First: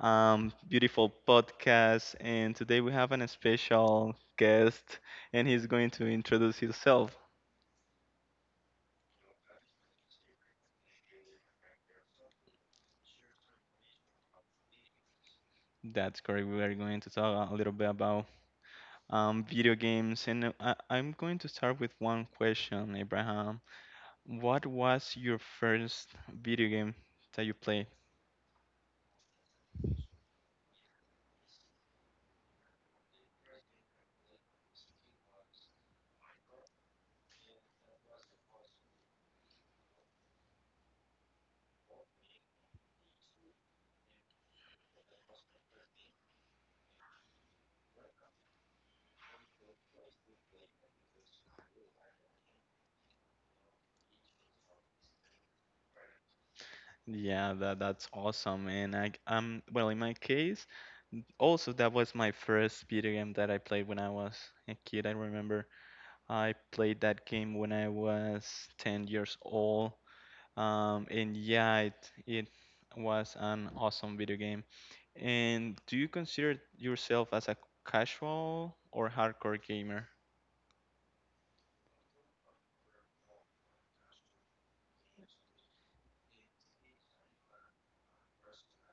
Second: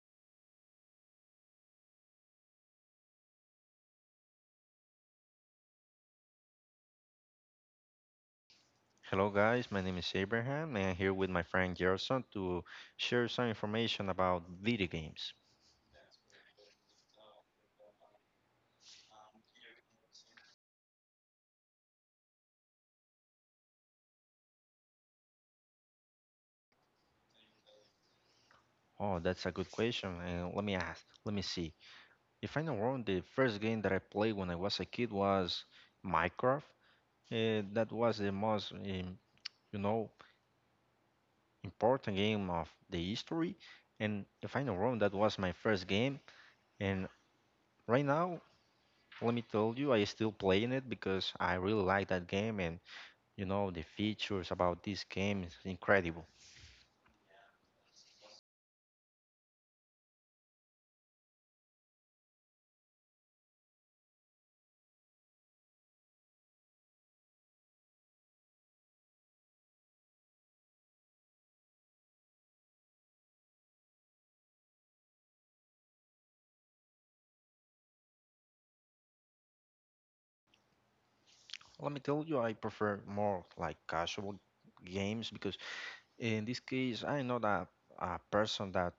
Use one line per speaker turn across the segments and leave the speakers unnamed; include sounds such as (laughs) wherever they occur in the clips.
beautiful podcast. And today we have an special guest, and he's going to introduce himself.
Hello, guys. My name is Abraham, and I'm here with my friend Gerson to share some information about video games.
That's correct. We are going to talk a little bit about video games. And I'm going to start with one question, Abraham. What was your first video game that you played?
Oh, that's a good question. And let me ask, let me see. If I'm not wrong, the first game that I played when I was a kid was Minecraft. That was the most, you know, important game of the history. And if I'm not wrong, that was my first game. And right now, let me tell you, I still playing it because I really like that game, and you know the features about this game is incredible.
Yeah, that's awesome. Well, in my case, also that was my first video game that I played when I was a kid. I remember I played that game when I was 10 years old. And yeah, it was an awesome video game. And do you consider yourself as a casual or hardcore gamer?
Let me tell you, I prefer more like casual games because in this case, I'm not a person that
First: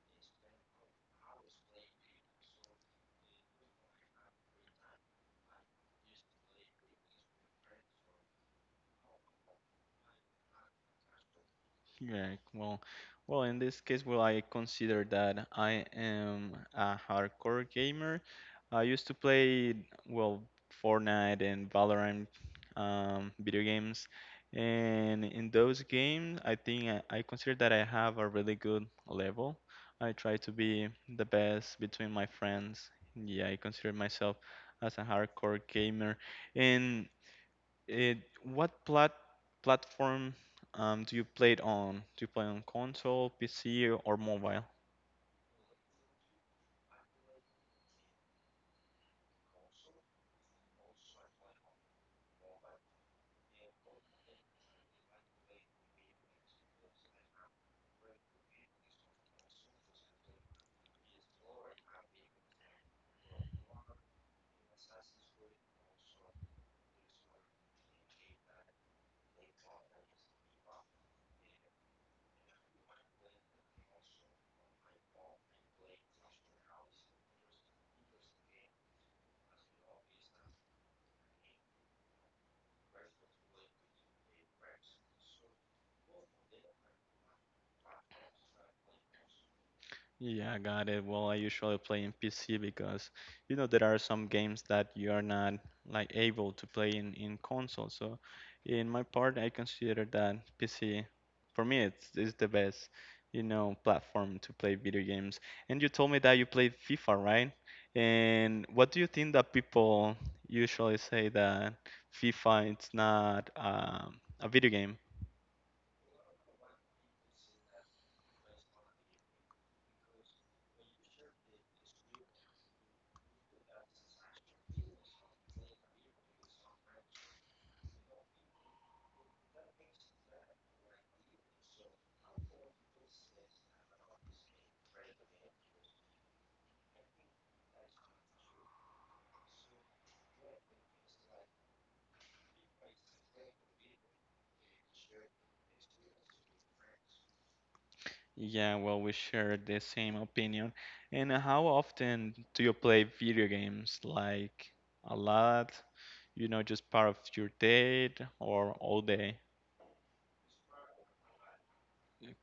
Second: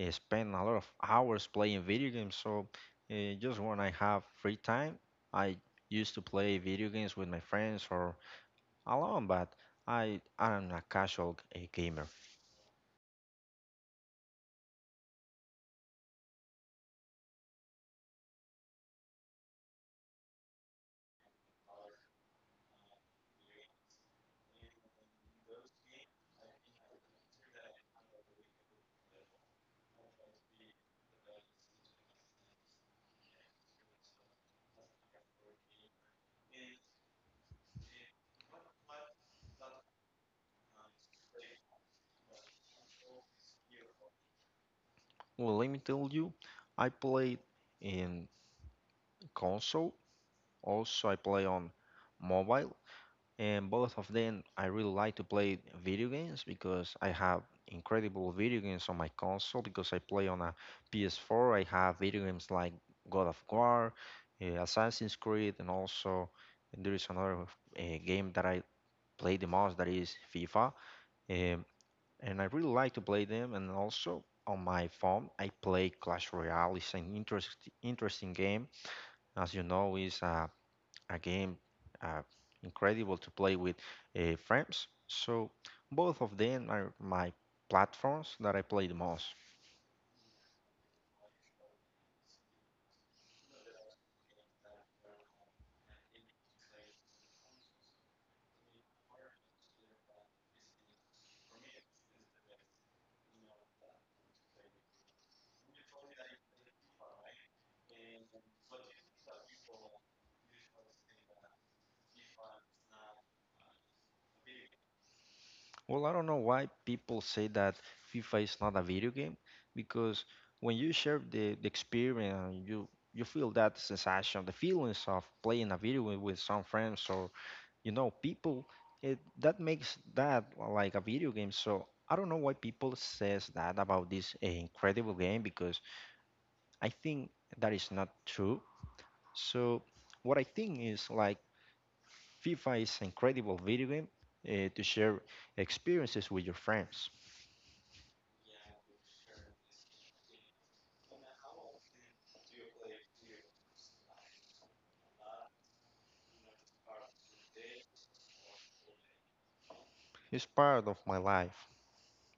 spend a lot of hours playing video games. So just when I have free time, I used to play video games with my friends or alone, but I am a casual gamer.
Yeah, well, in this case, well, I consider that I am a hardcore gamer. I used to play, well, Fortnite and Valorant video games, and in those games, I think I consider that I have a really good level. I try to be the best between my friends. Yeah, I consider myself as a hardcore gamer, and what platform do you play it on? Do you play on console, PC, or mobile?
Well, let me tell you, I play in console. Also, I play on mobile. And both of them, I really like to play video games because I have incredible video games on my console because I play on a PS4. I have video games like God of War, Assassin's Creed, and also there is another game that I play the most that is FIFA. Um, and I really like to play them. And also on my phone, I play Clash Royale. It's an interesting game. As you know, it's a game, uh, incredible to play with friends. So both of them are my platforms that I play the most.
Yeah, got it. Well, I usually play in PC because you know there are some games that you are not like able to play in console. So, in my part, I consider that PC for me it's is the best, you know, platform to play video games. And you told me that you played FIFA, right? And what do you think that people usually say that FIFA it's not a video game?
Well, I don't know why people say that FIFA is not a video game because when you share the experience, you feel that sensation, the feelings of playing a video game with some friends or people. That makes that like a video game. So I don't know why people says that about this incredible game because I think that is not true. So what I think is like FIFA is an incredible video game to share experiences with your friends.
Yeah, well, we share the same opinion. And how often do you play video games? Like a lot? You know, just part of your day or all day?
It's part of my life.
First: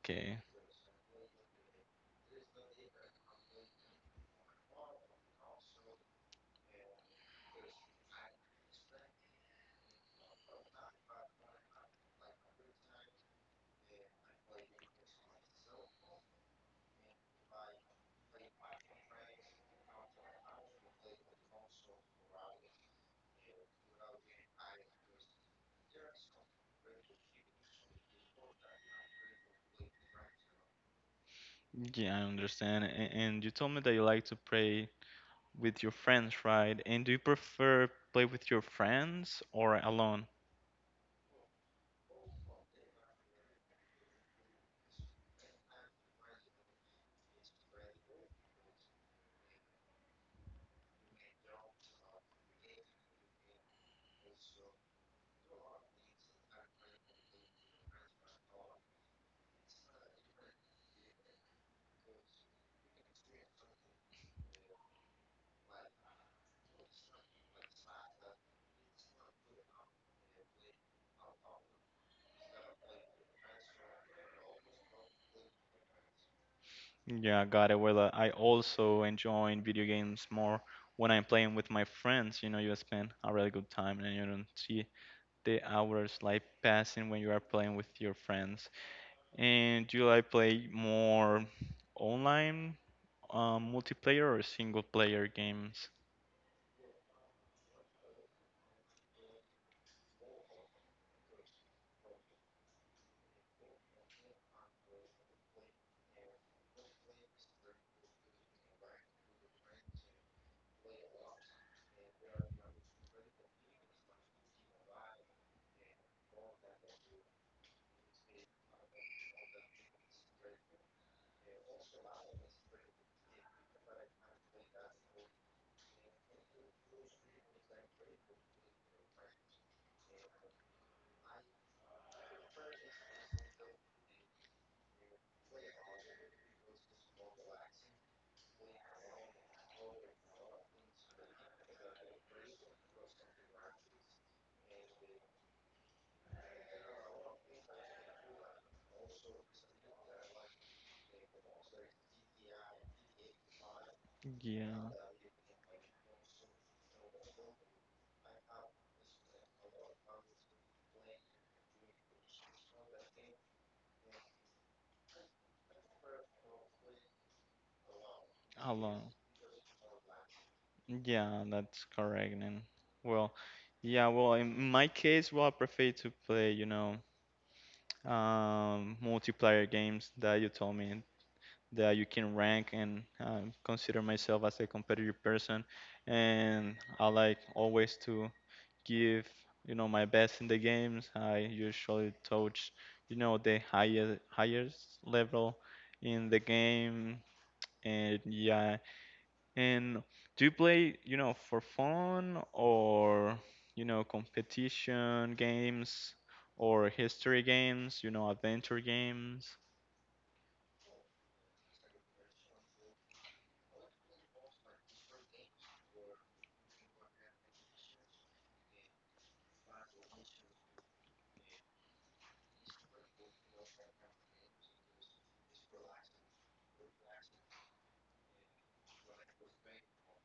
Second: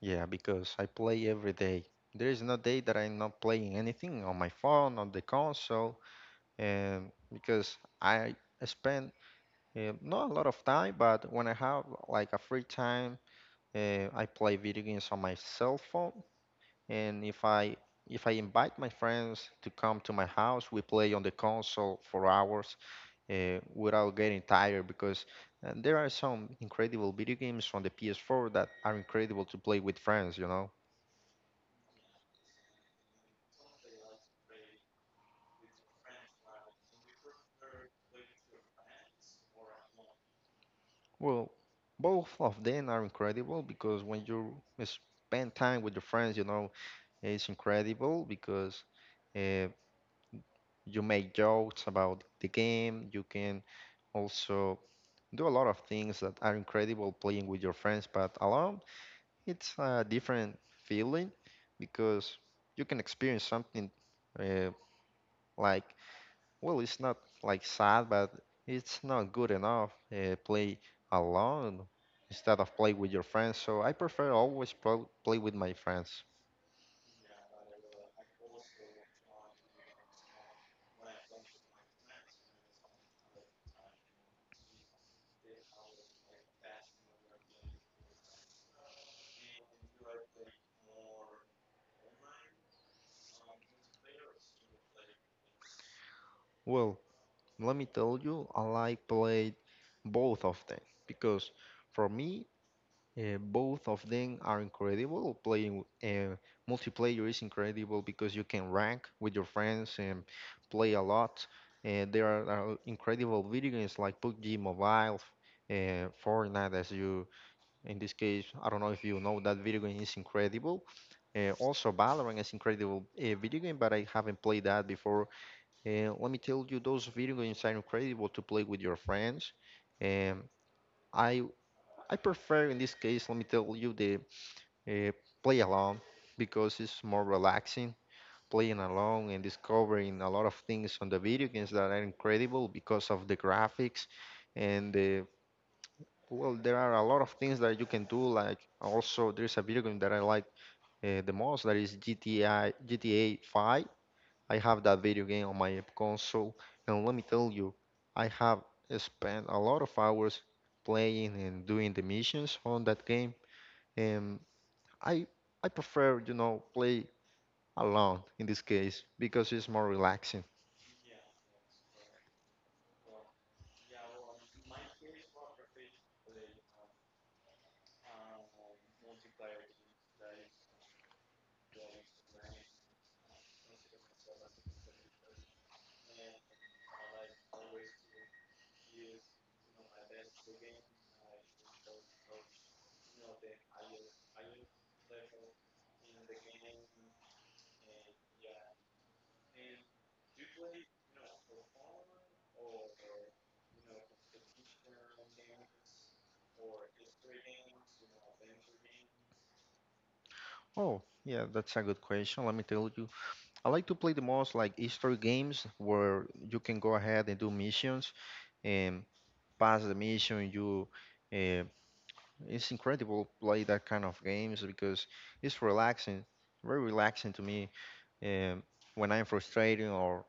Yeah, because I play every day. There is no day that I'm not playing anything on my phone, on the console, and because I spend not a lot of time, but when I have like a free time, I play video games on my cell phone. And if I invite my friends to come to my house, we play on the console for hours without getting tired because there are some incredible video games from the PS4 that are incredible to play with friends.
Yeah, I understand. And you told me that you like to play with your friends, right? And do you prefer play with your friends or alone?
Well, both of them are incredible because when you spend time with your friends, it's incredible because uh, you make jokes about the game, you can also do a lot of things that are incredible playing with your friends, but alone. It's a different feeling because you can experience something, uh, like, well, it's not like sad, but it's not good enough. Play alone instead of play with your friends. So I prefer always play with my friends.
Yeah, got it. Well, I also enjoy video games more when I'm playing with my friends. You know, you spend a really good time and you don't see the hours like passing when you are playing with your friends? And do you like play more online multiplayer or single player games?
Well, let me tell you, I like played both of them because for me, both of them are incredible. Playing multiplayer is incredible because you can rank with your friends and play a lot. There are incredible video games like PUBG Mobile, Fortnite, in this case, I don't know if you know that video game is incredible. Also, Valorant is incredible video game, but I haven't played that before. Let me tell you, those video games are incredible to play with your friends. Um, I I prefer in this case, let me tell you, the uh, play alone because it's more relaxing playing alone and discovering a lot of things on the video games that are incredible because of the graphics. And well, there are a lot of things that you can do, like also there's a video game that I like the most, that is gti gta 5. I have
Yeah,
that video game on my console, and let me tell you, I have spent a lot of hours playing and doing the missions on that game. And i I prefer, you know, play alone in this case
alone.
because it's more relaxing.
Yeah, that's correct. Well, yeah, well, in my case, well, I prefer to play, you know, multiplayer games that you told me that you can rank and consider myself as a competitive person, and I like always to give you know my best in the games. I usually touch you know the higher highest level in the game, and yeah. And do you play you know for fun or you know competition games? Or history games, you know, adventure games.
Oh, yeah, that's a good question. Let me tell you. I like to play the most like history games where you can go ahead and do missions and pass the mission. Uh, it's incredible to play that kind of games because it's relaxing, very relaxing to me. Um, when I'm frustrated or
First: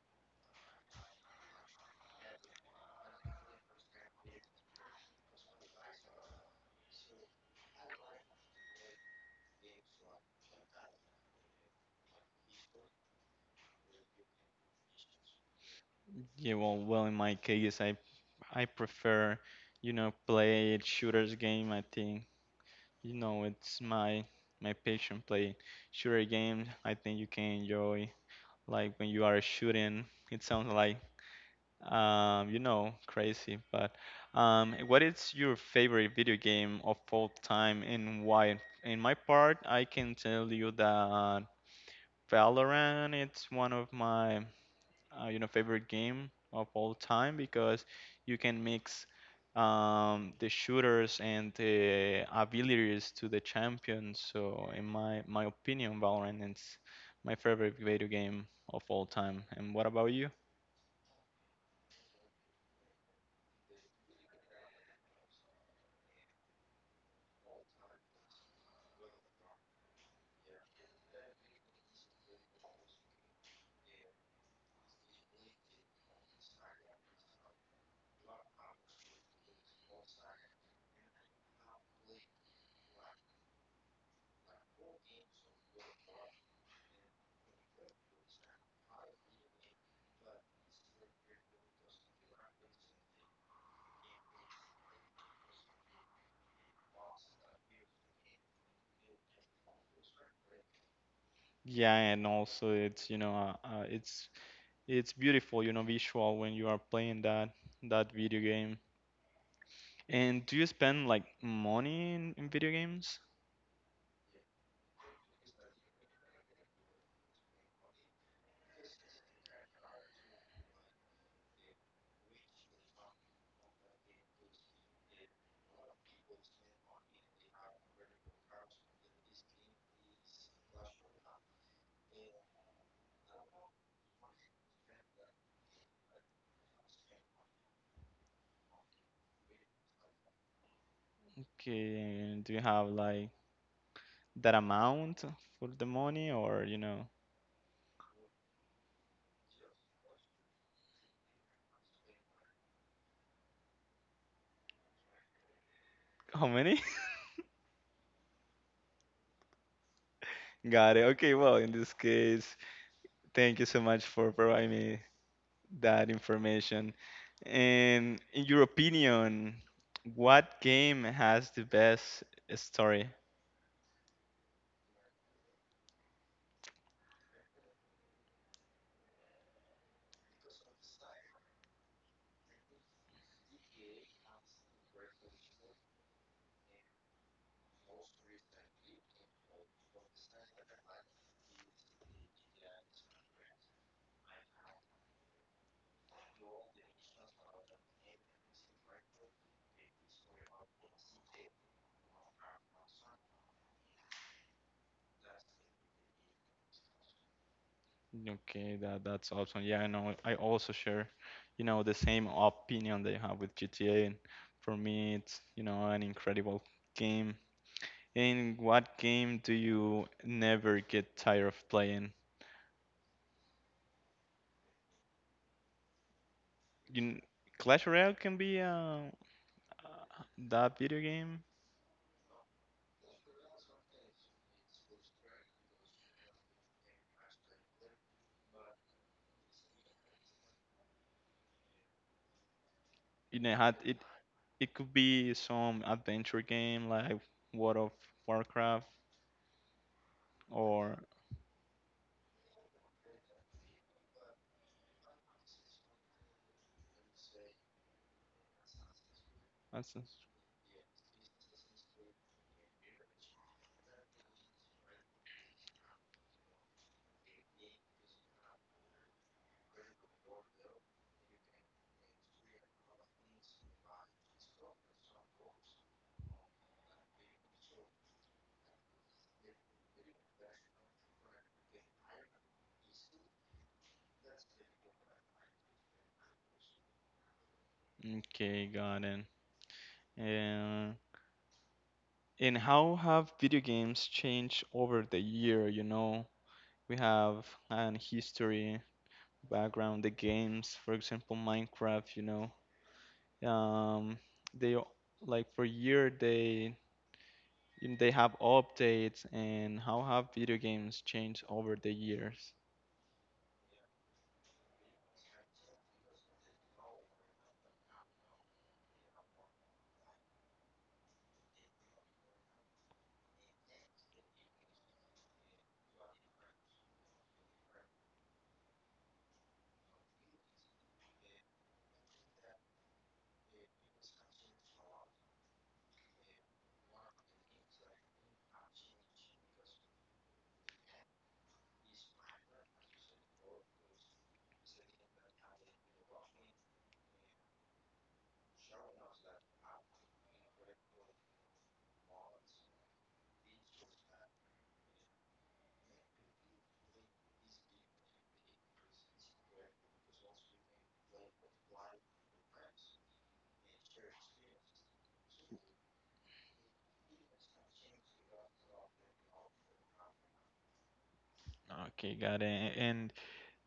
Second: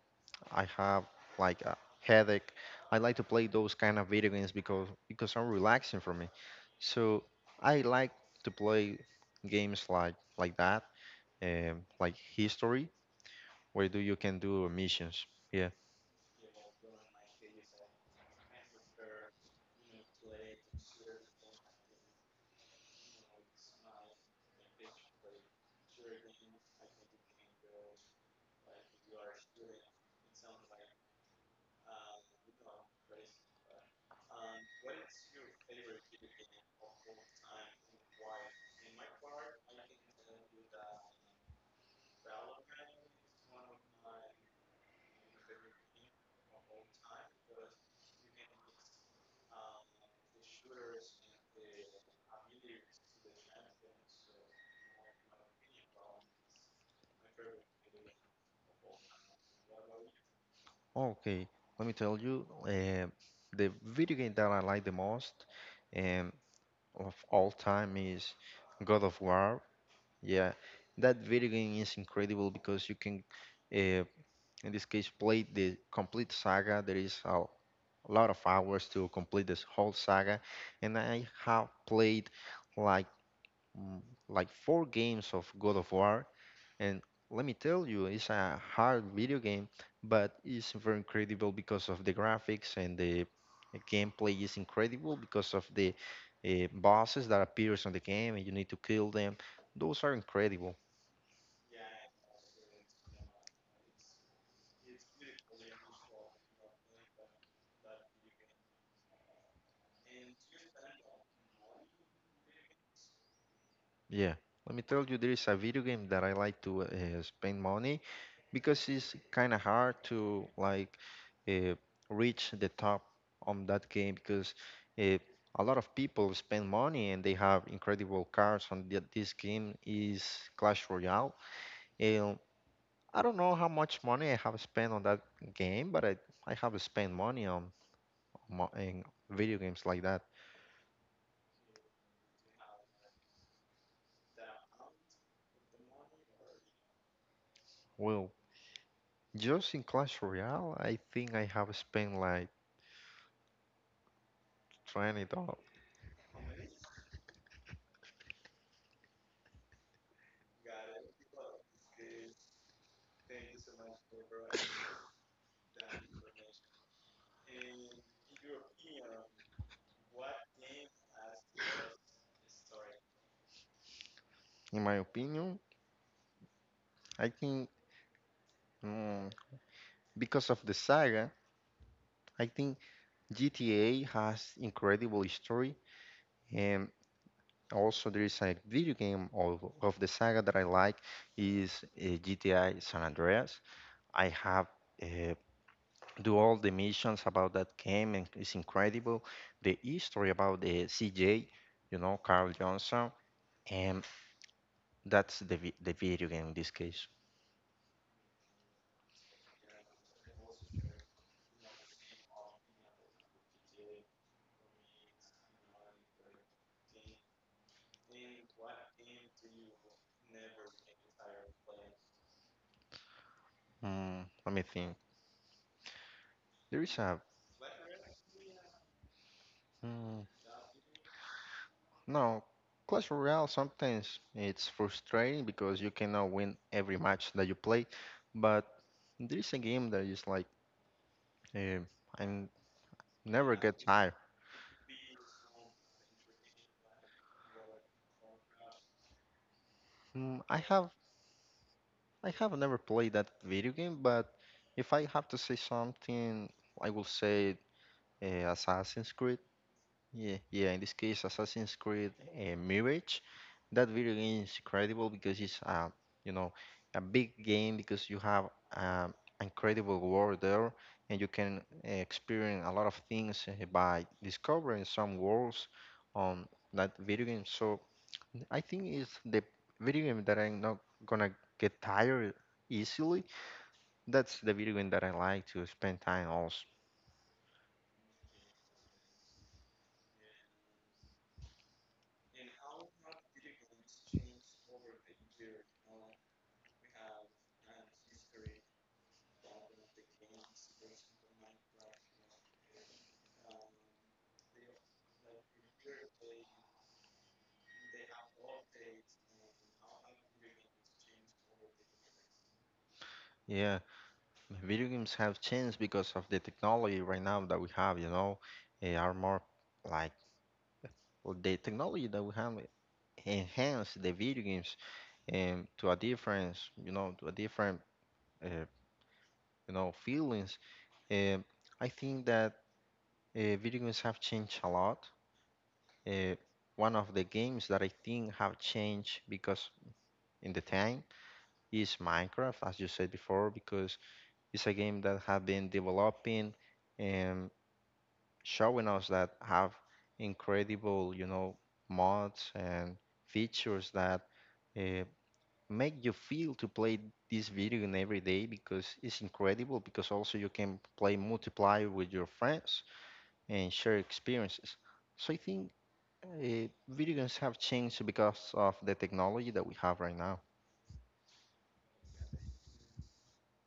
I have like a headache, I like to play those kind of video games because are relaxing for me. So I like to play games like that, like history, where do you can do missions. Yeah.
Yeah, well, in my case, I prefer, you know, play shooters game. I think you know, it's my passion play shooter games. I think you can enjoy like when you are shooting. It sounds like you know, crazy, but what is your favorite video game of all time and why? In my part, I can tell you that Valorant, it's one of my you know favorite game of all time because you can mix the shooters and the abilities to the champions. So in my opinion, Valorant is my favorite video game of all time. And what about you?
Okay. Let me tell you, the video game that I like the most, um, of all time is God of War. Yeah, that video game is incredible because you can. Uh, in this case played the complete saga. There is a lot of hours to complete this whole saga, and I have played like mm, like four games of God of War. And let me tell you, it's a hard video game, but it's very incredible because of the graphics, and the gameplay is incredible because of the bosses that appears on the game and you need to kill them. Those are incredible.
Yeah, and also it's you know it's beautiful you know visual when you are playing that video game. And do you spend like money in video games?
Yeah, let me tell you, there is a video game that I like to spend money because it's kind of hard to like uh, reach the top on that game because uh, a lot of people spend money and they have incredible cards on this game is Clash Royale. And I don't know how much money I have spent on that game, but I have spent money in video games like that.
Okay, and do you have like that amount for the money or you know
Well, just in Clash Royale, I think I have spent like $20.
how many (laughs) got it, okay, well in this case thank you so much for providing me that information and in your opinion what game has the best story.
In my opinion, I think, mm, because of the saga, I think GTA has incredible history, and also there is a video game of the saga that I like is GTA San Andreas. I have uh, do all the missions about that game, and it's incredible. The history about the CJ, Carl Johnson, and that's the the video game in this case.
Okay, that that's awesome, yeah, I know I also share you know the same opinion they have with GTA and for me it's you know an incredible game. And what game do you never get tired of playing?
Let me think. There is
You
a.
kn- Clash Royale can be uh,
mm,
that video game.
No, Clash Royale sometimes it's frustrating because you cannot win every match that you play, but there is a game that is like, eh, I
You
never
know, had
get
it
tired.
it could be some adventure game like World of Warcraft
Mm, I have
or
I have never played that video game, but if I have to say something, I will say Assassin's Creed.
Assassin's-
Yeah, yeah. In this case, Assassin's Creed, Mirage, that video game is incredible because it's you know, a big game because you have um, incredible world there, and you can experience a lot of things by discovering some worlds on that video game. So I think it's the video game that I'm not gonna get tired easily. That's the video game that I like to spend time also.
Okay, got it. Yeah. And how have video games changed over the year? You know, we have an history background. The games, for example, Minecraft. You know, they like for year they if they have updates and how have video games changed over the years?
Yeah. Video games have changed because of the technology right now that we have, they are more like, well, the technology that we have enhance the video games, to a different, to a different, uh, feelings. Um, I think that video games have changed a lot. Uh, one of the games that I think have changed because in the time is Minecraft, as you said before, because it's a game that have been developing. Showing us that have incredible, mods and features that uh, make you feel to play this video game every day because it's incredible. Because also you can play multiplayer with your friends and share experiences. So I think video games have changed because of the technology that we have right now.
Okay, got it. And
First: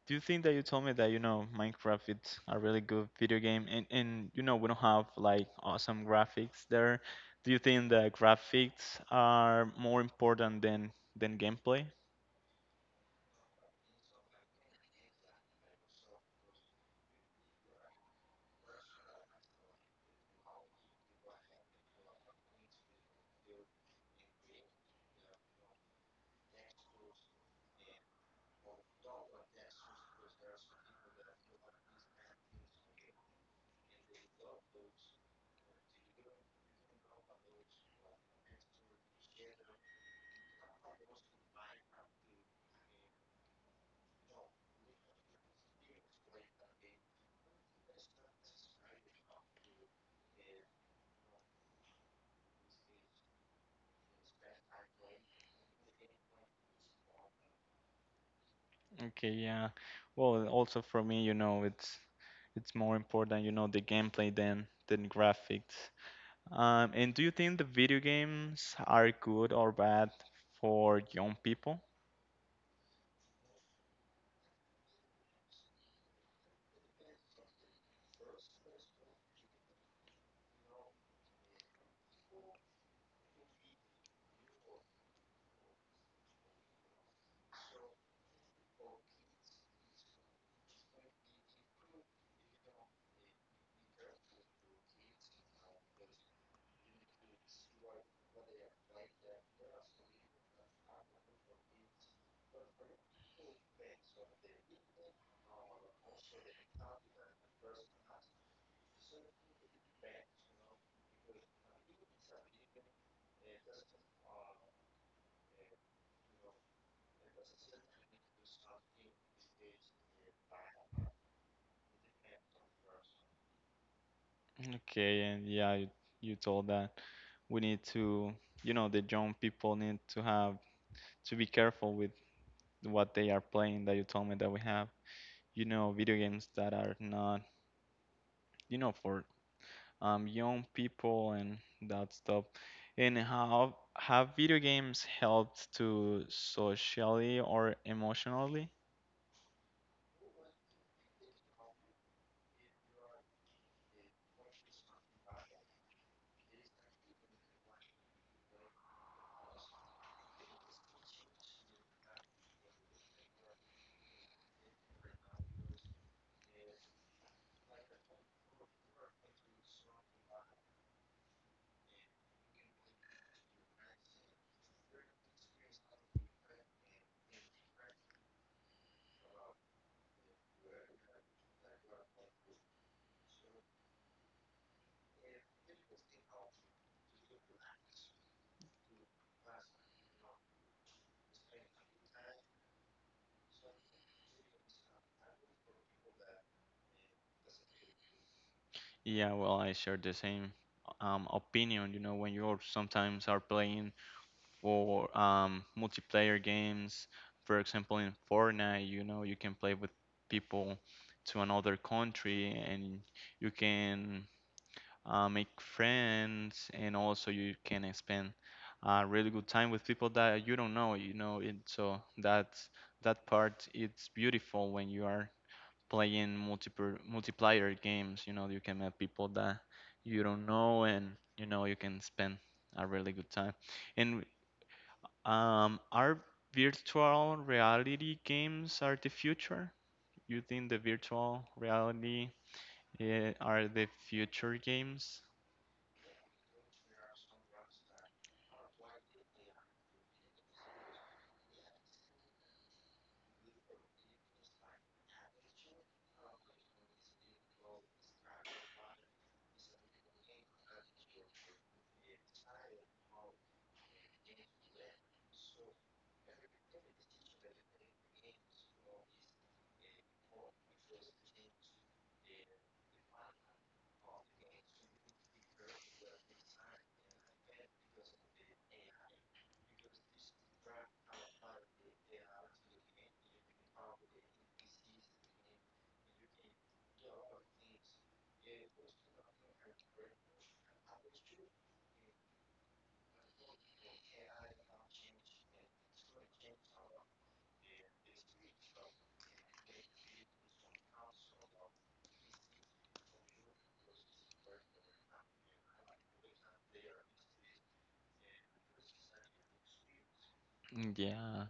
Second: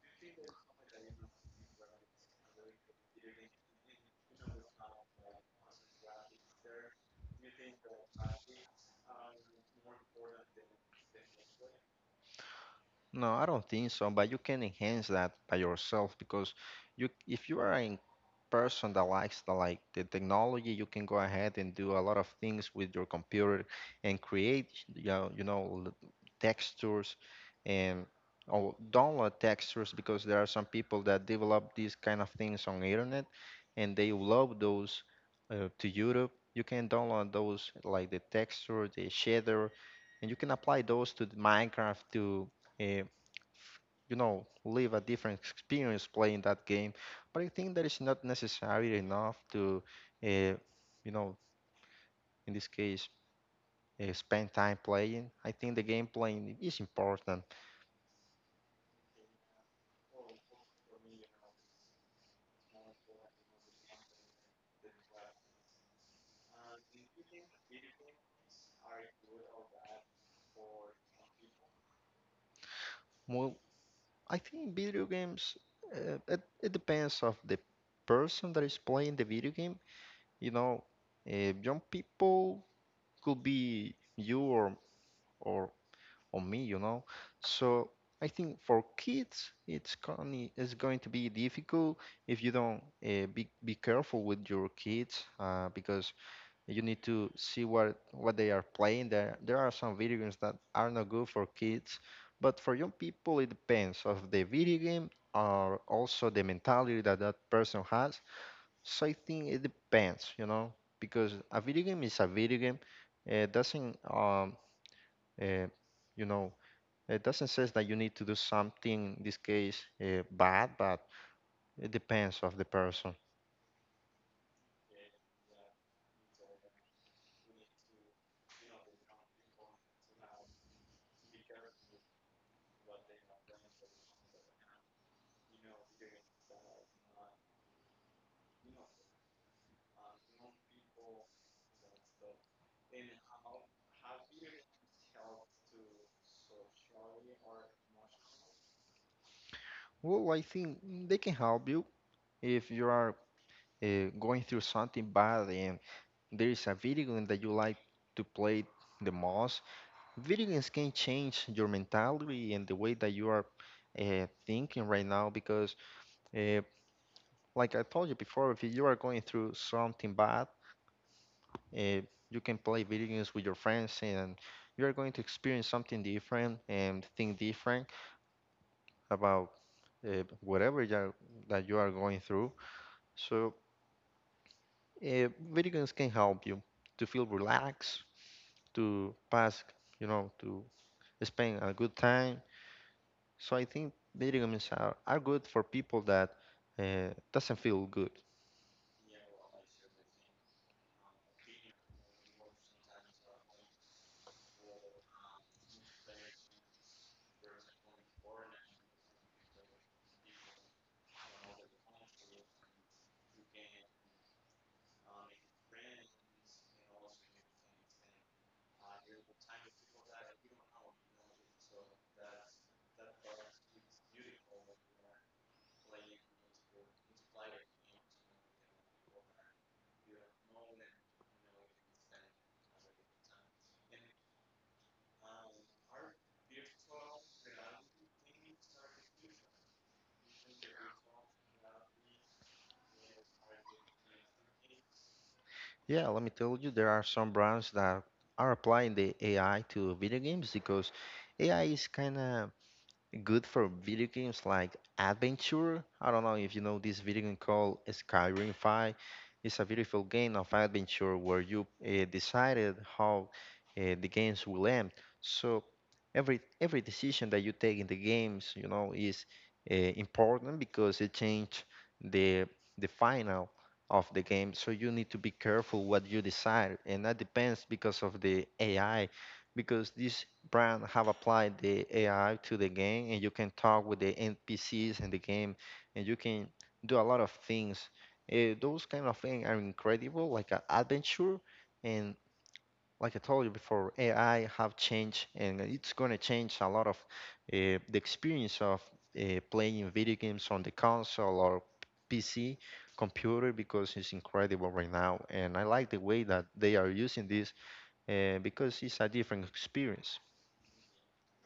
do you think that you told me that, you know, Minecraft it's a really good video game and you know, we don't have like awesome graphics there. Do you think that graphics are more important than gameplay?
No, I don't think so. But you can enhance that by yourself because if you are an person that likes the technology, you can go ahead and do a lot of things with your computer and create, textures, and or download textures because there are some people that develop these kind of things on internet and they upload those to YouTube. You can download those like the texture, the shader, and you can apply those to the Minecraft to uh, live a different experience playing that game, but I think that is not necessary enough to, uh, you know, in this case, spend time playing. I think the game playing is important.
Okay, yeah. Well, also for me, you know, it's more important, you know, the gameplay than graphics. And do you think the video games are good or bad for young people?
Well, I think video games, it depends of the person that is playing the video game. You know, young people could be you or or on me, you know. So I think for kids, it's going to be difficult if you don't be careful with your kids because you need to see what they are playing. There are some video games that are not good for kids, but for young people it depends of the video game or also the mentality that that person has. So I think it depends, you know, because a video game is a video game. It doesn't uh, you know it doesn't say that you need to do something, in this case, bad, but it depends of the person.
Okay, and you told that we need to, you know, the young people need to have to be careful with what they are playing. That you told me that we have, you know, video games that are not, you know, for young people and that stuff. And how have video games helped to socially or emotionally?
Well, I think they can help you if you are going through something bad and there is a video game that you like to play the most. Video games can change your mentality and the way that you are thinking right now because, uh, like I told you before, if you are going through something bad, Uh, you can play video games with your friends, and you're going to experience something different and think different about uh, whatever you are, that you are going through. So, video games can help you to feel relaxed, to pass, you know, to spend a good time. So, I think video games are good for people that doesn't feel good.
Yeah, well, I share the same opinion. You know, when you sometimes are playing or multiplayer games, for example, in Fortnite, you know, you can play with people to another country and you can make friends, and also you can spend a really good time with people that you don't know. You know, it, so that's that part. It's beautiful when you are playing multiple multiplayer games. You know, you can meet people that you don't know, and you know you can spend a really good time. And Are virtual reality games are the future? You think the virtual reality are the future games?
Yeah, let me tell you, there are some brands that are applying the AI to video games because AI is kind of good for video games like adventure. I don't know if you know this video game called Skyrim 5. It's a beautiful game of adventure where you decided how the games will end. So every decision that you take in the games, you know, is important because it change the the final of the game. So you need to be careful what you decide, and that depends because of the AI because this brand have applied the AI to the game and you can talk with the NPCs in the game and you can do a lot of things. Eh, those kind of things are incredible, like an adventure. And like I told you before, AI have changed and it's going to change a lot of the experience of playing video games on the console or PC computer because it's incredible right now. And I like the way that they are using this because it's a different experience.
Yeah.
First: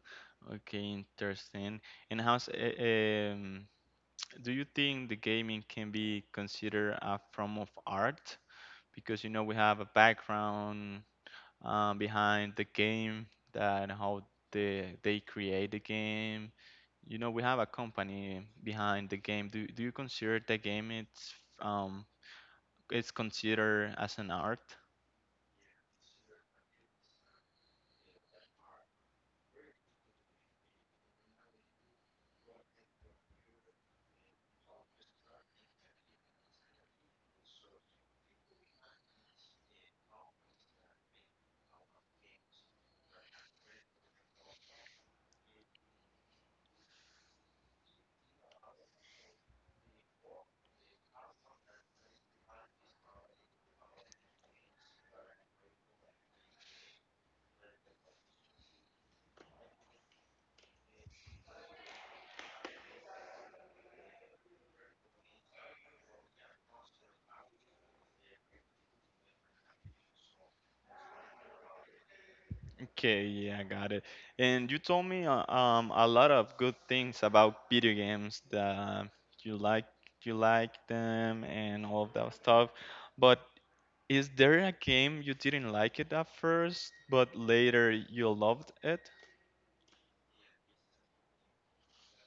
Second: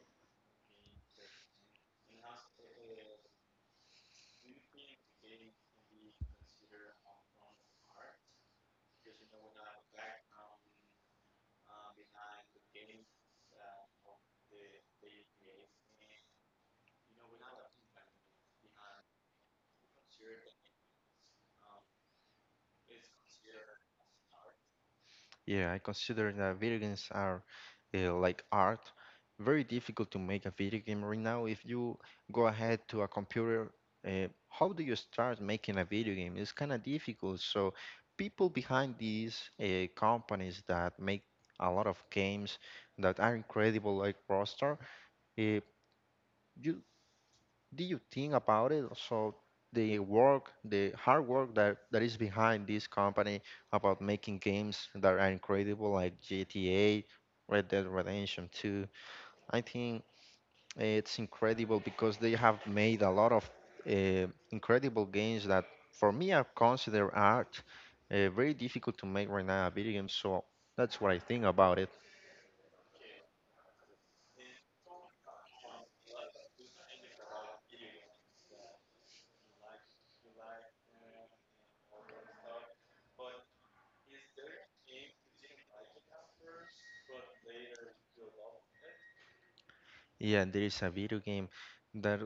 Okay, interesting. And do you think the gaming can be considered a form of art? Because you know we have a background, behind the game that how they create the game. You know, we have a company behind the game. Do you consider the game um it's considered as an art?
Yeah, I consider that video games are like art. Very difficult to make a video game right now. If you go ahead to a computer, how do you start making a video game? It's kind of difficult. So, people behind these companies that make a lot of games that are incredible, like Rockstar, uh, you did you think about it? So the work, the hard work that is behind this company about making games that are incredible, like GTA, Red Dead Redemption 2. I think it's incredible because they have made a lot of incredible games that, for me, I consider art, very difficult to make right now a video game. So that's what I think about it.
Okay, yeah, I got it. And you told me a lot of good things about video games that you like you like them and all of that stuff. But is there a game you didn't like it at first, but later you loved it?
Yeah, there is a video game that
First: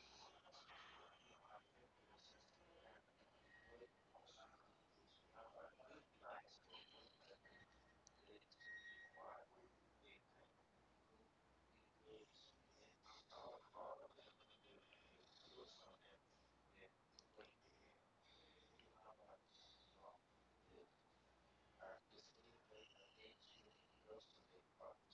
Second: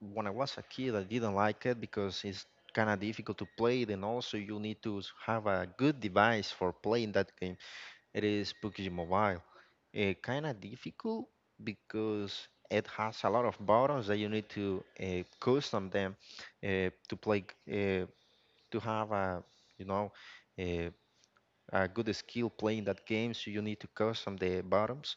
when I was a kid, I didn't like it because it's kind of difficult to play it, and also you need to have a good device for playing that game. It is PUBG Mobile. It kind of difficult because it has a lot of buttons that you need to custom them to play, uh, to have a, you know, a, a good skill playing that game. So you need to custom the buttons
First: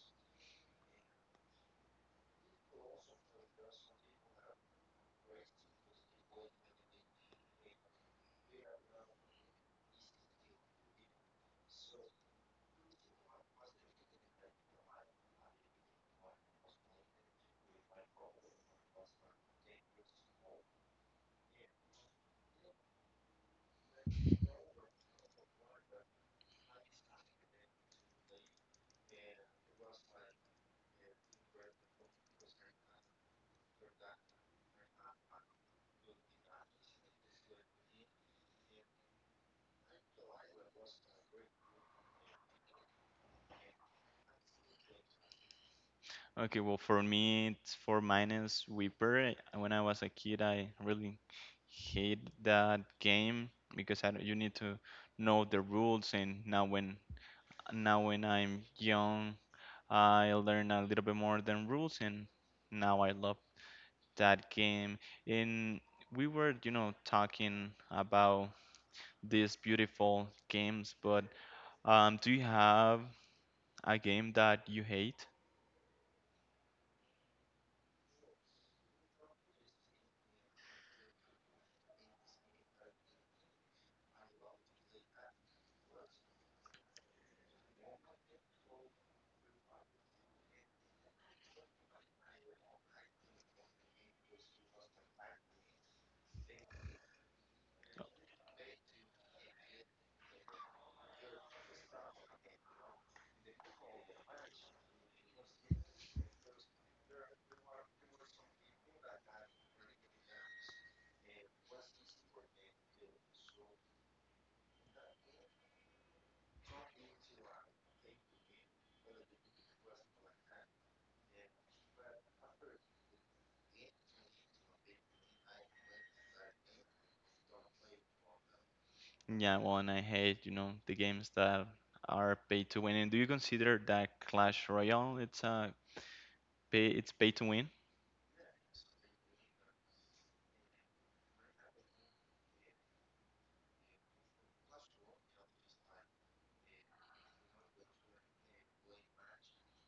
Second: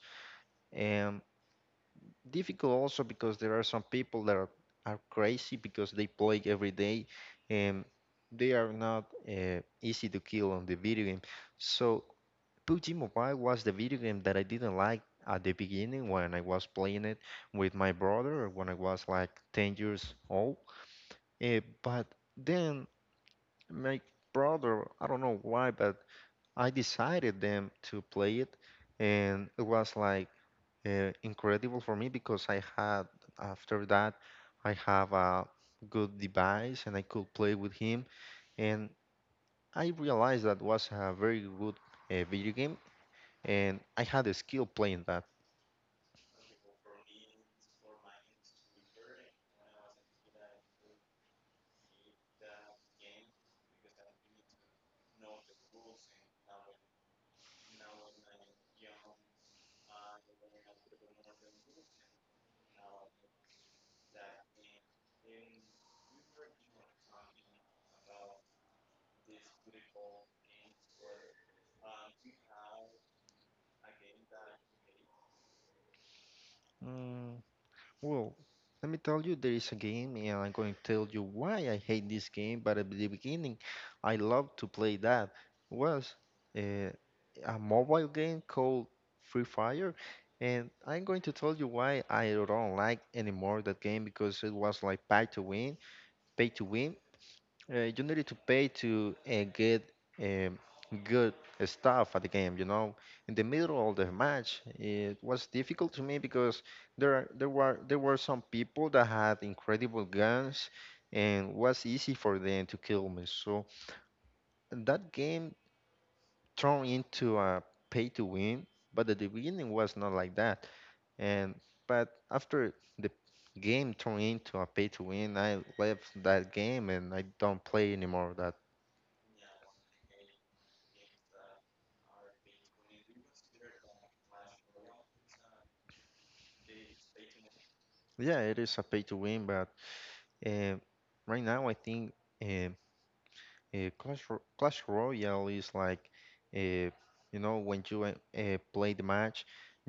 difficult also because there are some people are crazy because they play every day and they are not easy to kill on the video game. So PUBG Mobile was the video game that I didn't like at the beginning when I was playing it with my brother when I was like 10 years old. But then my brother, I don't know why, but I decided them to play it and it was like incredible for me because I had after that I have a good device and I could play with him and I realized that was a very good video game and I had a skill playing that.
Okay, well, for me, it's four minus Weeper. When I was a kid, I really hate that game because I, you need to know the rules. And now when I'm young, I learn a little bit more than rules, and now I love that game. And we were, you know, talking about these beautiful games, but do you have a game that you hate?
Mm, Well, let me tell you, there is a game, and I'm going to tell you why I hate this game. But at the beginning, I loved to play that. Was uh, a mobile game called Free Fire, and I'm going to tell you why I don't like anymore that game because it was like pay to win, you need to pay to get um, good stuff at the game. You know, in the middle of the match, it was difficult to me because there were some people that had incredible guns, and was easy for them to kill me. So that game turned into a pay to win, but at the beginning was not like that. And but after the game turned into a pay to win, I left that game and I don't play anymore that.
Yeah, well, and I hate, you know, the games that are pay to win. And do you consider that Clash Royale it's a pay to win
Yeah, it is a pay to win, but uh, right now I think uh, Clash Clash Royale is like, uh, you know, when you play the match,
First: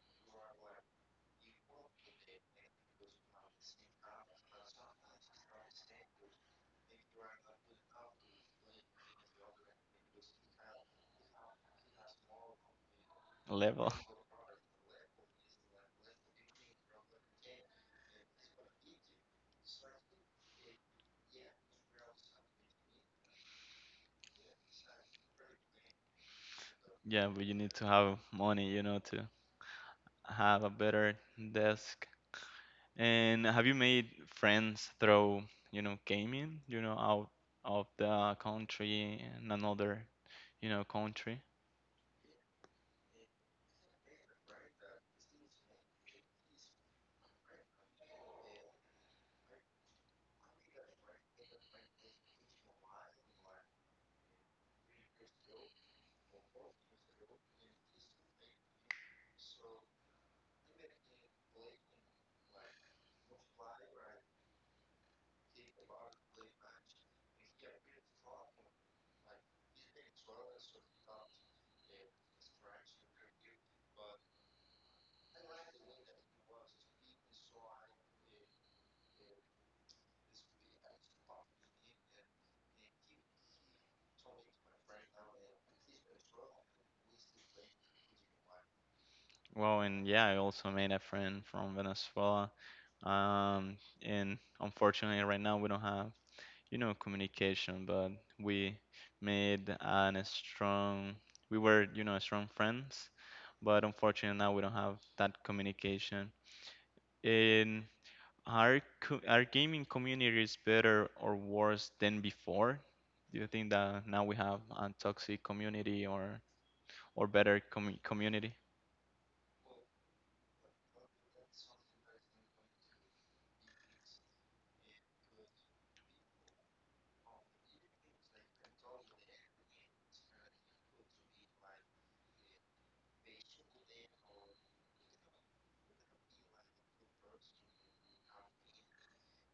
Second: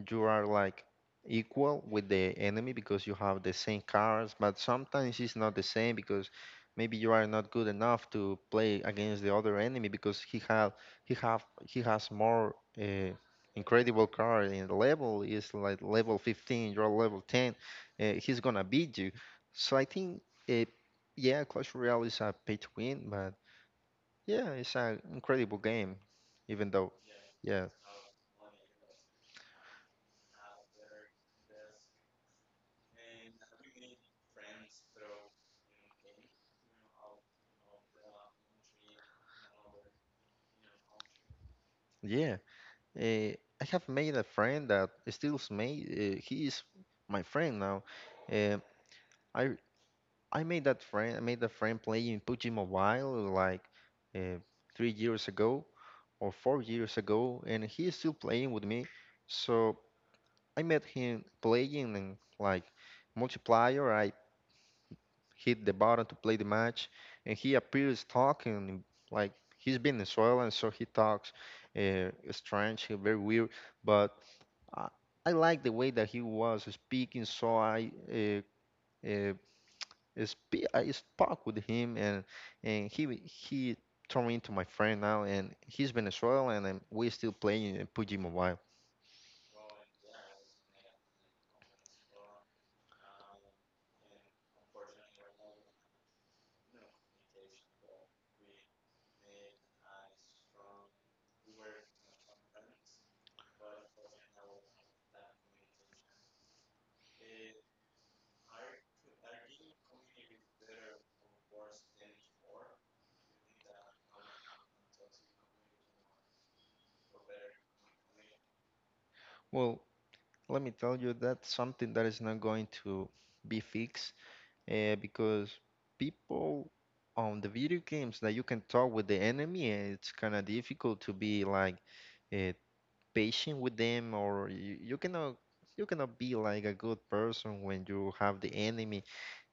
you are like equal with the enemy because you have the same cards, but sometimes it's not the same because maybe you are not good enough to play against the other enemy because he had he have he has more uh,
level? (laughs)
incredible card and the level is like level 15, you're level 10, he's gonna beat you. So I think uh, yeah, Clash Royale is a pay to win, but yeah, it's an incredible game, even though,
Yeah, but you
yeah,
need to have money, you know, to have a better desk. And have you made friends through, you know, gaming, you know, out of the country and another, you know, country?
yeah. I have made a friend that stills made. He is my friend now. Uh, I I made that friend. I made that friend playing PUBG Mobile like uh, 3 years ago or 4 years ago, and he is still playing with me. So I met him playing in like multiplayer. I hit the button to play the match, and he appears talking like he's been in soil, so he talks strange, very weird. But I, I like the way that he was speaking, so uh, I spoke with him, and he turned into my friend now, and he's Venezuelan, and we're still playing PUBG Mobile.
Well, and yeah, I also made a friend from Venezuela. Um, and unfortunately, right now we don't have you know, communication, but we made an strong, we were, you know, strong friends, but unfortunately now we don't have that communication. And our gaming community is better or worse than before? Do you think that now we have a toxic community or better community?
Well, let me tell you, that's something that is not going to be fixed because people on the video games that you can talk with the enemy, eh, it's kind of difficult to be like uh, patient with them, or you cannot be like a good person when you have the enemy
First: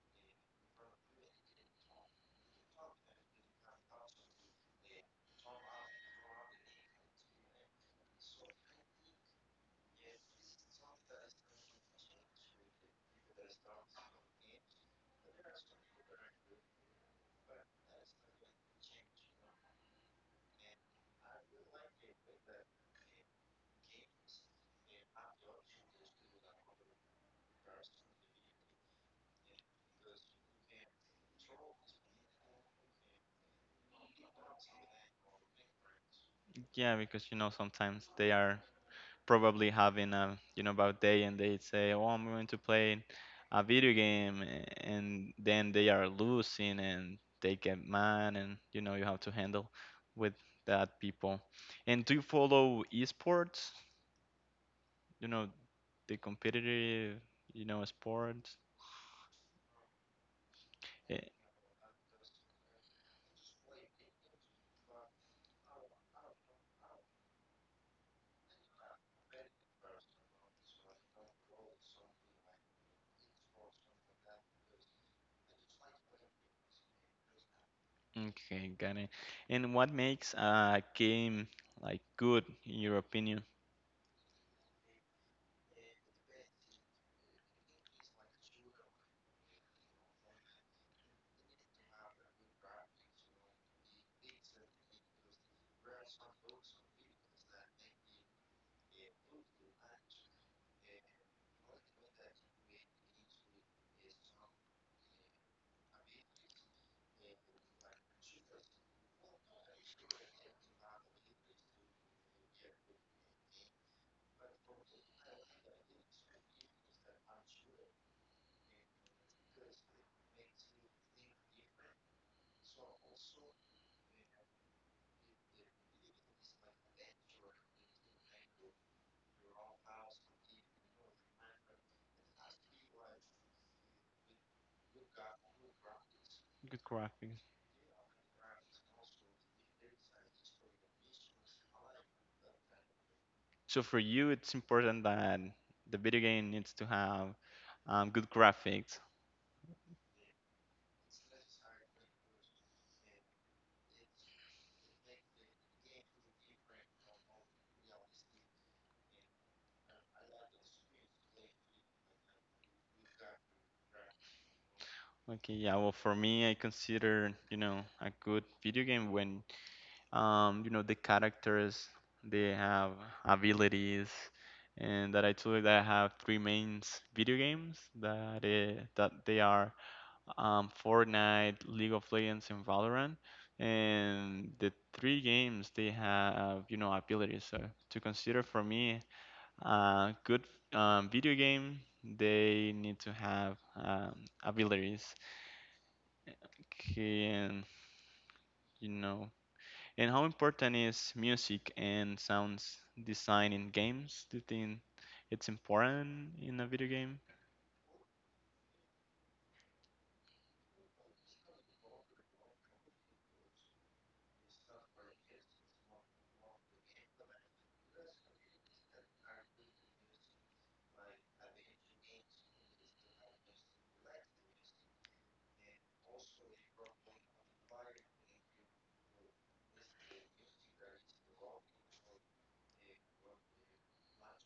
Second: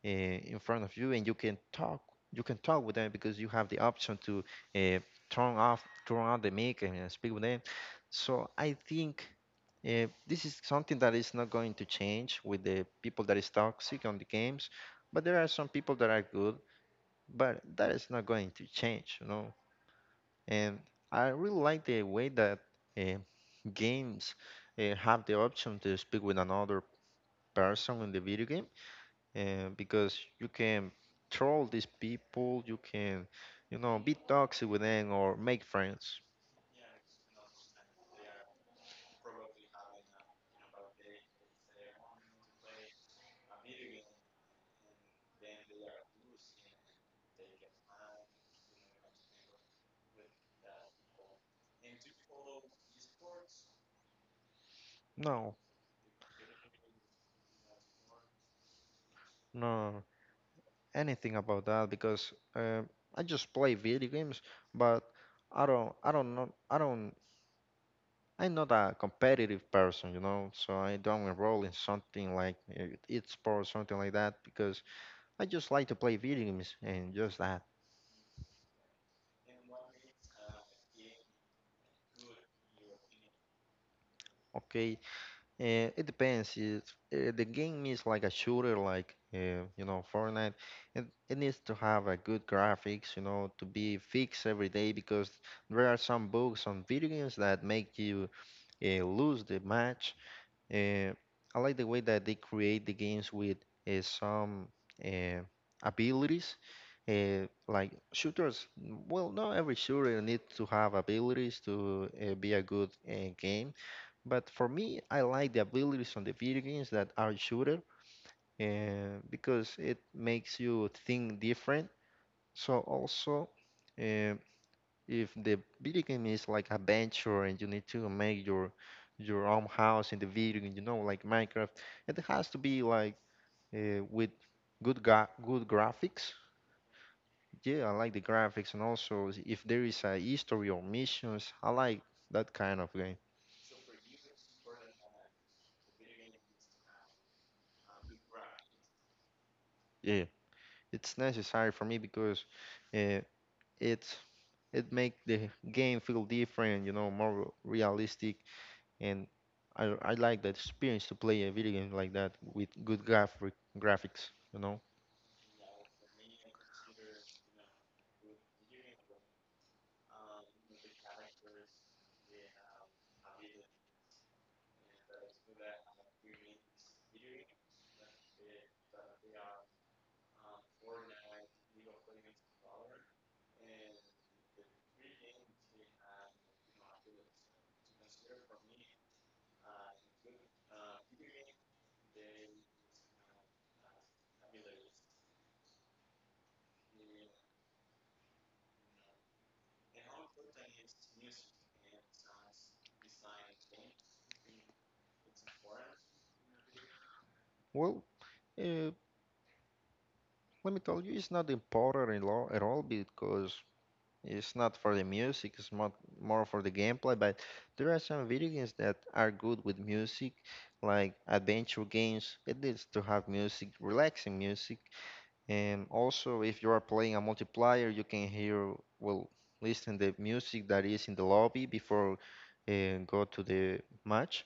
in front of you and you can talk with them because you have the option to uh, turn on the mic and speak with them. So I think this is something that is not going to change with the people that is toxic on the games, but there are some people that are good, but that is not going to change, you know. And I really like the way that uh, games have the option to speak with another person in the video game, and because you can troll these people, you can, you know, be toxic with them or make friends.
Yeah, because you know sometimes they are probably having a you know about day and they say, "Oh, I'm going to play a video game," and then they are losing and they get mad and you know you have to handle with that people. And do you follow esports? You know
No,
the competitive, you know, sports.
no,
Eh,
anything about that because I just play video games, but I don't know, I don't. I'm not a competitive person, you know, so I don't enroll in something like esports, something like that, because I just like to play video games and just that.
Okay, got it. And what makes a game like good in your opinion?
Okay, it depends. It's, the game is like a shooter, like you know, Fortnite. It needs to have a good graphics, you know, to be fixed every day because there are some bugs on video games that make you lose the match. Uh, I like the way that they create the games with some uh, abilities. Like shooters, well, not every shooter needs to have abilities to be a good game, but for me, I like the abilities on the video games that are shooter, because it makes you think different. So also, uh, if the video game is like adventure and you need to make your own house in the video game, you know, like Minecraft, it has to be like with good graphics.
Good graphics.
Yeah, I like the graphics, and also if there is a history or missions, I like that kind of game.
So for you, it's important that the video game needs to have good graphics.
Yeah, it's necessary for me because. Uh, it it make the game feel different, you know, more realistic, and I like that experience to play a video game like that with good graphics, you know.
Okay, yeah. Well, for me, I consider you know a good video game when you know the characters they have abilities, and that I told you that I have three main video games that that they are Fortnite, League of Legends, and Valorant. And the three games they have you know abilities. So to consider for me good video game, they need to have abilities. Can you know? And how important is music and sounds design in games? Do you think it's important in a video game?
Well, uh, let me tell you, it's not important at all because it's not for the music, it's not more for the gameplay. But there are some video games that are good with music, like adventure games. It needs to have music, relaxing music, and also, if you are playing a multiplayer, you can hear, well, listen the music that is in the lobby before uh, go to the match.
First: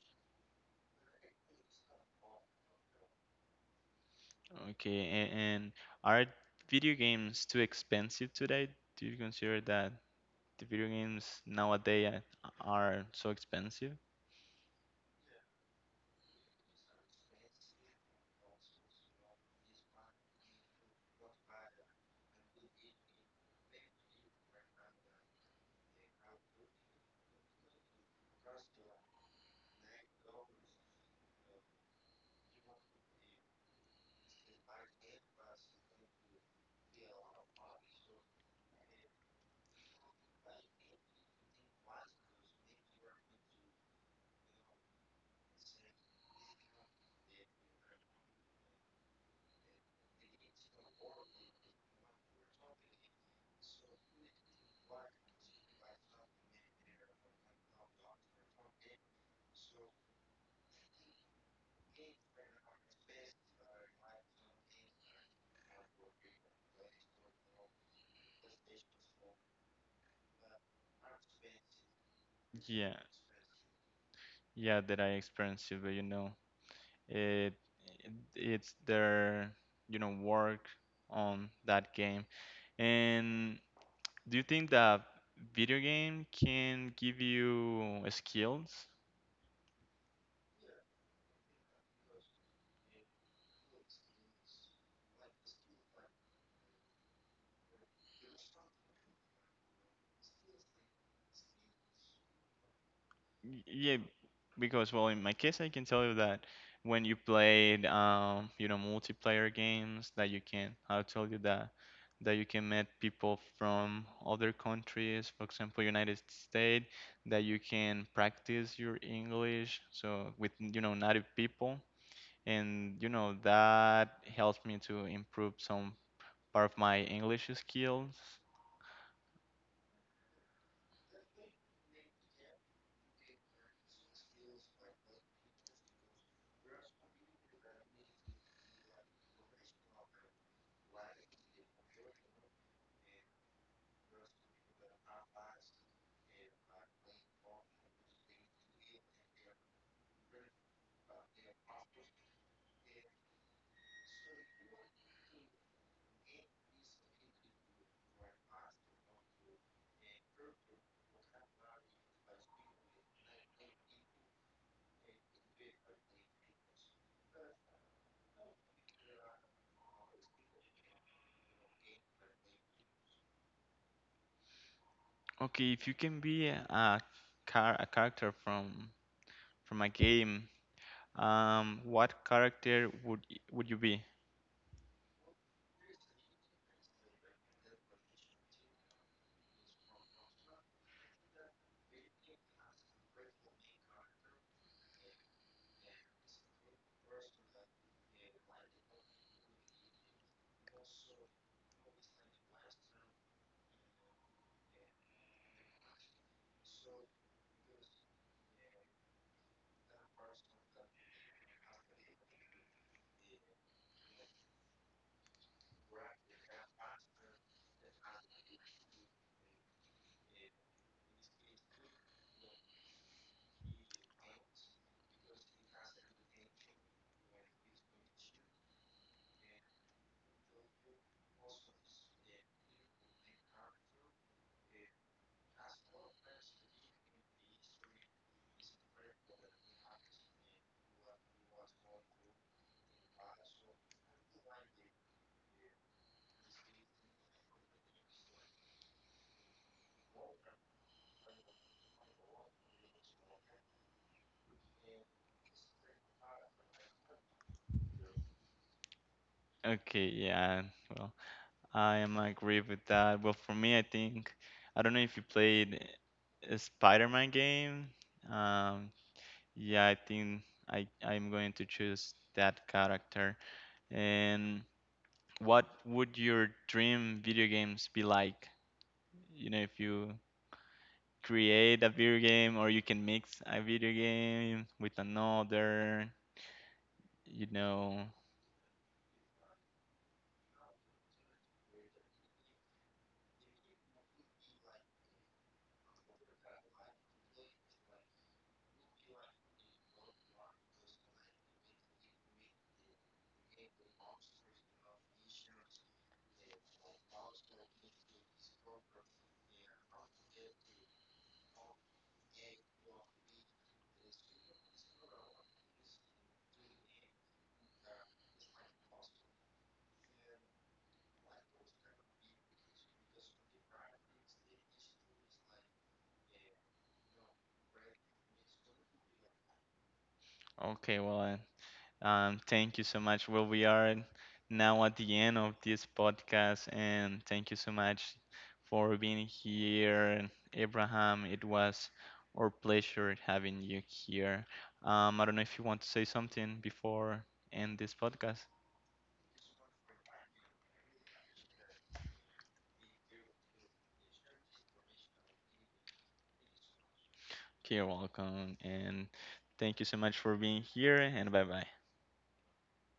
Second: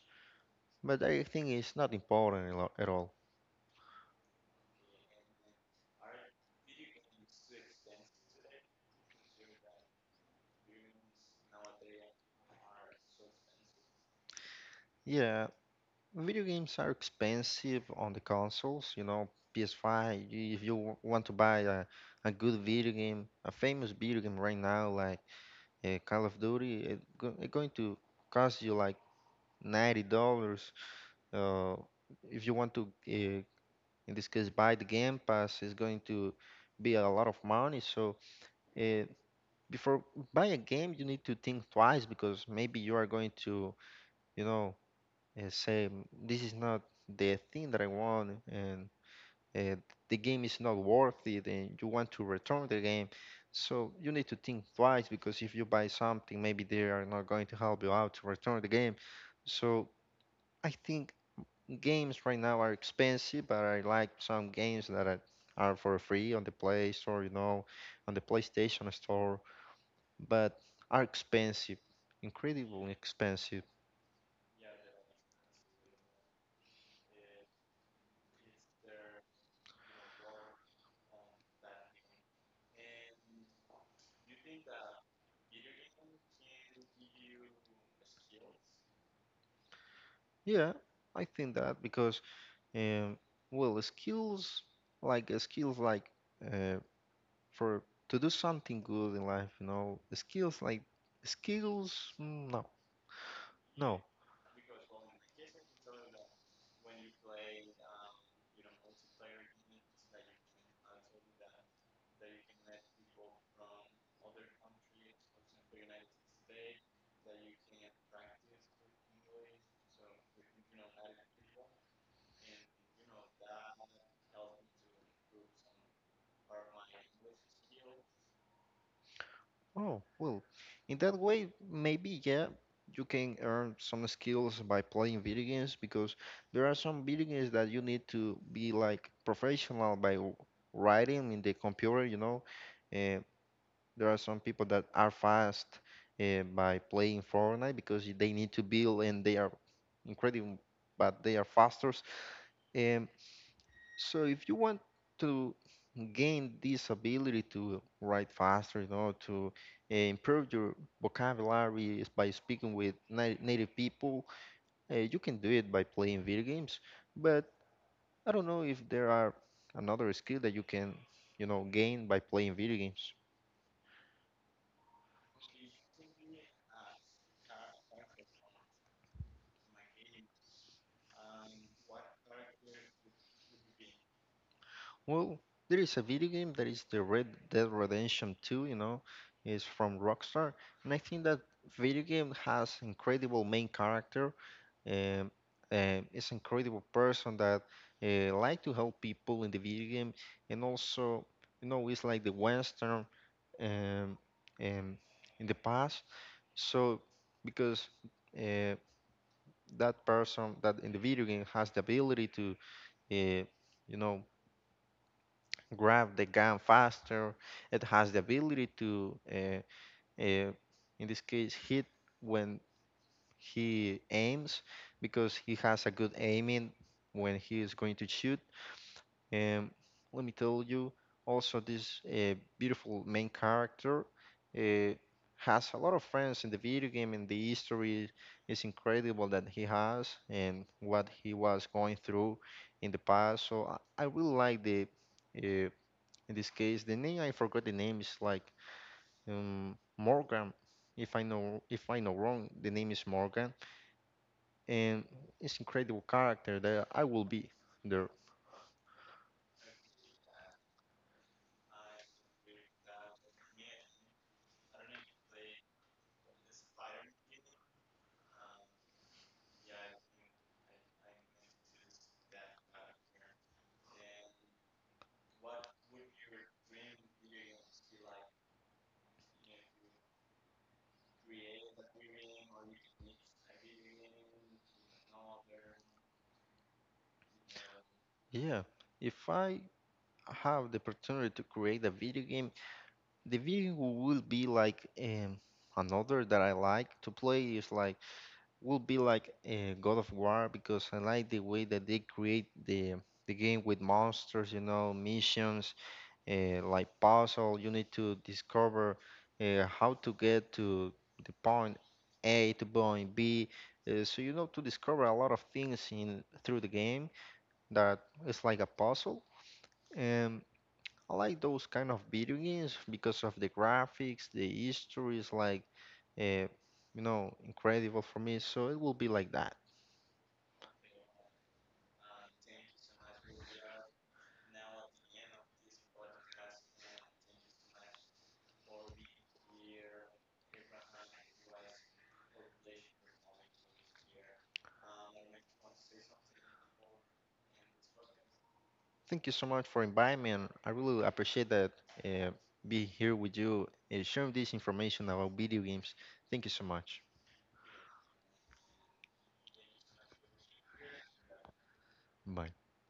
But I think it's not important at all.
Okay, and are video games too expensive today? Do you consider that the video games nowadays are so expensive?
Yeah, video games are expensive on the consoles. You know, PS5. If you want to buy a good video game, a famous video game right now like Call of Duty, it going to cost you like $90. Uh, if you want to in this case buy the game pass is going to be a lot of money so uh, before buy a game you need to think twice because maybe you are going to you know say, "Mm, this is not the thing that I want, and uh, the game is not worth it," and you want to return the game, so you need to think twice because if you buy something maybe they are not going to help you out to return the game. So I think games right now are expensive, but I like some games are for free on the Play Store, you know, on the PlayStation Store, but are expensive, incredibly
Yeah,
expensive.
yeah, that I experienced it, but you know. It it's their you know work on that game. And do you think that video game can give you skills?
Yeah, I think that because, um, well, skills like uh, for to do something good in life, you know, skills. No,
Yeah,
no.
because well, in my case, I can tell you that when you played, you know, multiplayer games, that you can, I'll tell you that that you can meet people from other countries, for example, United States, that you can practice your English, so with you know native people, and you know that helps me to improve some part of my English skills.
Oh, well, in that way, maybe, yeah, you can earn some skills by playing video games because there are some video games that you need to be like professional by writing in the computer, you know. Uh, there are some people that are fast by playing Fortnite because they need to build, and they are incredible, but they are faster. Um, so if you want to gain this ability to write faster, you know, to improve your vocabulary is by speaking with native people. You can do it by playing video games, but I don't know if there are another skill that you can, you know, gain by playing video games.
Okay, if you can be a car a character from a game. What character would would you be?
Well, there is a video game that is the Red Dead Redemption 2, you know, is from Rockstar, and I think that video game has incredible main character, um, and is incredible person that like to help people in the video game, and also, you know, it's like the Western, um, um, in the past. So because uh, that person that in the video game has the ability to, uh, you know, grab the gun faster. It has the ability to, uh, in this case, hit when he aims because he has a good aiming when he is going to shoot. And let me tell you, also this beautiful main character uh, has a lot of friends in the video game, and the history is incredible that he has and what he was going through in the past. So I really like the. Uh, in this case the name, I forgot the name, is like Morgan. If I know wrong, the name is Morgan, and it's incredible character that I will be there.
Okay, yeah. Well, I am agree with that. Well, for me, I think I don't know if you played a Spider-Man game. Um, yeah, I think I'm going to choose that character. And what would your dream video games be like? You know, if you create a video game or you can mix a video game with another, you know.
Yeah, if I have the opportunity to create a video game, the video will be like another that I like to play is like will be like God of War, because I like the way that they create the game with monsters, you know, missions, like puzzle. You need to discover how to get to the point A to point B. So you know, to discover a lot of things in through the game that is like a puzzle. And I like those kind of video games because of the graphics, the history is like, uh, you know, incredible for me. So it will be like that.
Okay, well, thank you so much. Well, we are now at the end of this podcast, and thank you so much for being here, Abraham. It was our pleasure having you here. I don't know if you want to say something before end this podcast.
Thank you so much for inviting me, and I really appreciate that uh, being here with you, sharing this information about video games. Thank you so much.
Okay, you're welcome, and thank you so much for being here, and bye bye.
Bye.